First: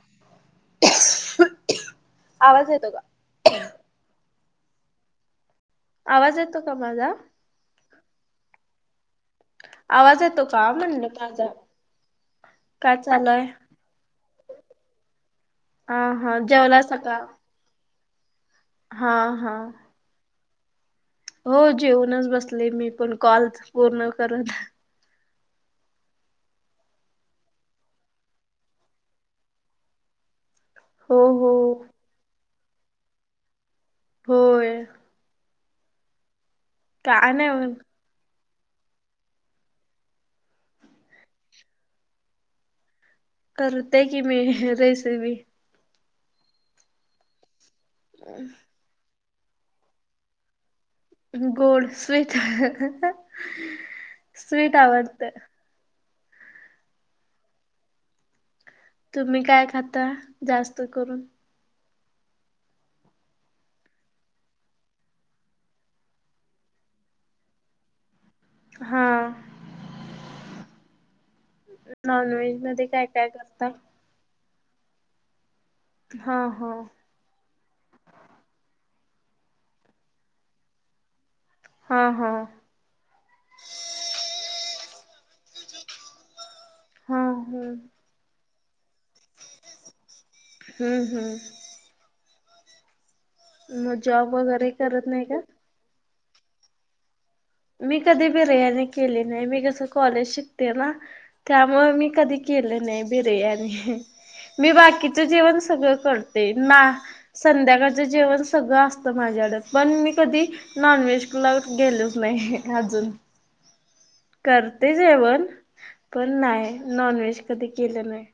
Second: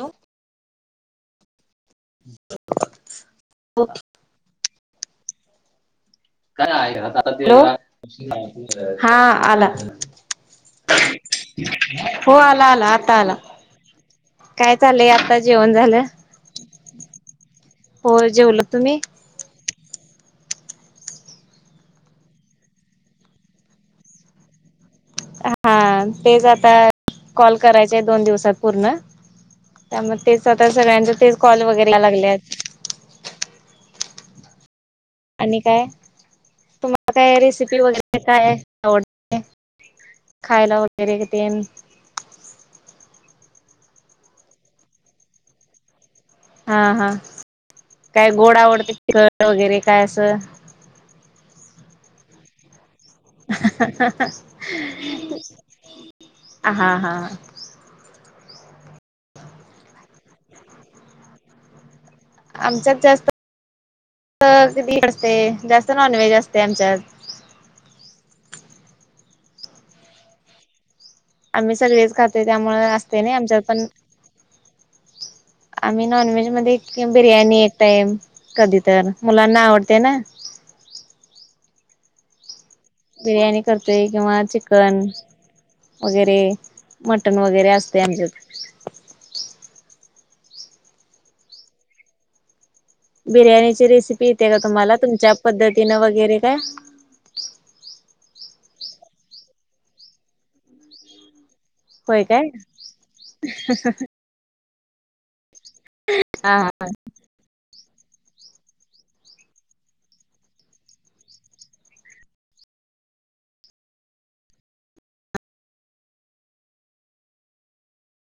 Hello [unintelligible] आवाज येतो का? ओके आवाज येतो काय का हाय माझा? आता ते हॅलो हा आला आवाज येतो का म्हणलं माझा हो आला आला काय आता चालू आला हाय? काय चालय? आता जेवण हा झालं. हा जेवलासा का? पोर जेवलं. हा हा हो जेऊनच बसले मी पण कॉल पूर्ण करत. हा तेच आता कॉल करायचेत दोन दिवसात पूर्ण त्यामुळे तेचं आता सगळ्यांचे हो तेच हो कॉल वगैरे याय लागल्यात. होय आणि काय? तुम्हाला काय नाही मग रेसिपी वगैरे काय आवडते खायला वगैरे तेन करत्या कि मी रेसिपी हा हा काय गोड आवडते [unintelligible] वगैरे काय असं गोड स्वीट स्वीट आवडतं. हा हा तुम्ही काय खाता जास्त करून? आमच्यात जास्त [unintelligible] जास्त नॉनव्हेज असते आमच्यात. हा आम्ही सगळेच खातोय नॉनव्हेज त्यामुळे मध्ये काय असतय काय नाही आमच्यात करता? पण आम्ही हा नॉनव्हेज हा मध्ये बिर्याणी एक टाइम कधी तर मुलांना आवडते ना हा हा बिर्याणी करतोय किंवा चिकन वगैरे हा मटण वगैरे हा असतय आमच्यात हम्म हम्म बिर्याणीची मग रेसिपी जॉब येत्या काय वगैरे तुम्हाला करत नाही तुमच्या का? पद्धतीनं वगैरे काय? मी कधी बिर्याणी केली नाही मी कसं कॉलेज शिकते ना त्यामुळे मी होय कधी काय केली नाही बिर्याणी मी बाकीच जेवण सगळं कर ते हा मा संध्याकाळचं जेवण सगळं असतं माझ्याकडं पण मी कधी नॉनव्हेज ला गेलो नाही अजून करते जेवण पण नाही नॉनव्हेज कधी केलं नाही.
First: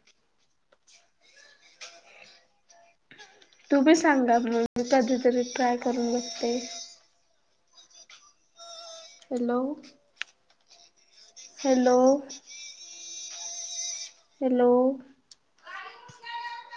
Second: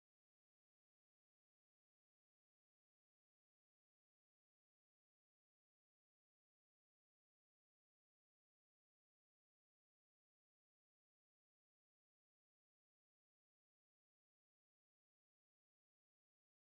तूम्ही सांगा मग कधीतरी ट्राय करून बघते. Hello hello hello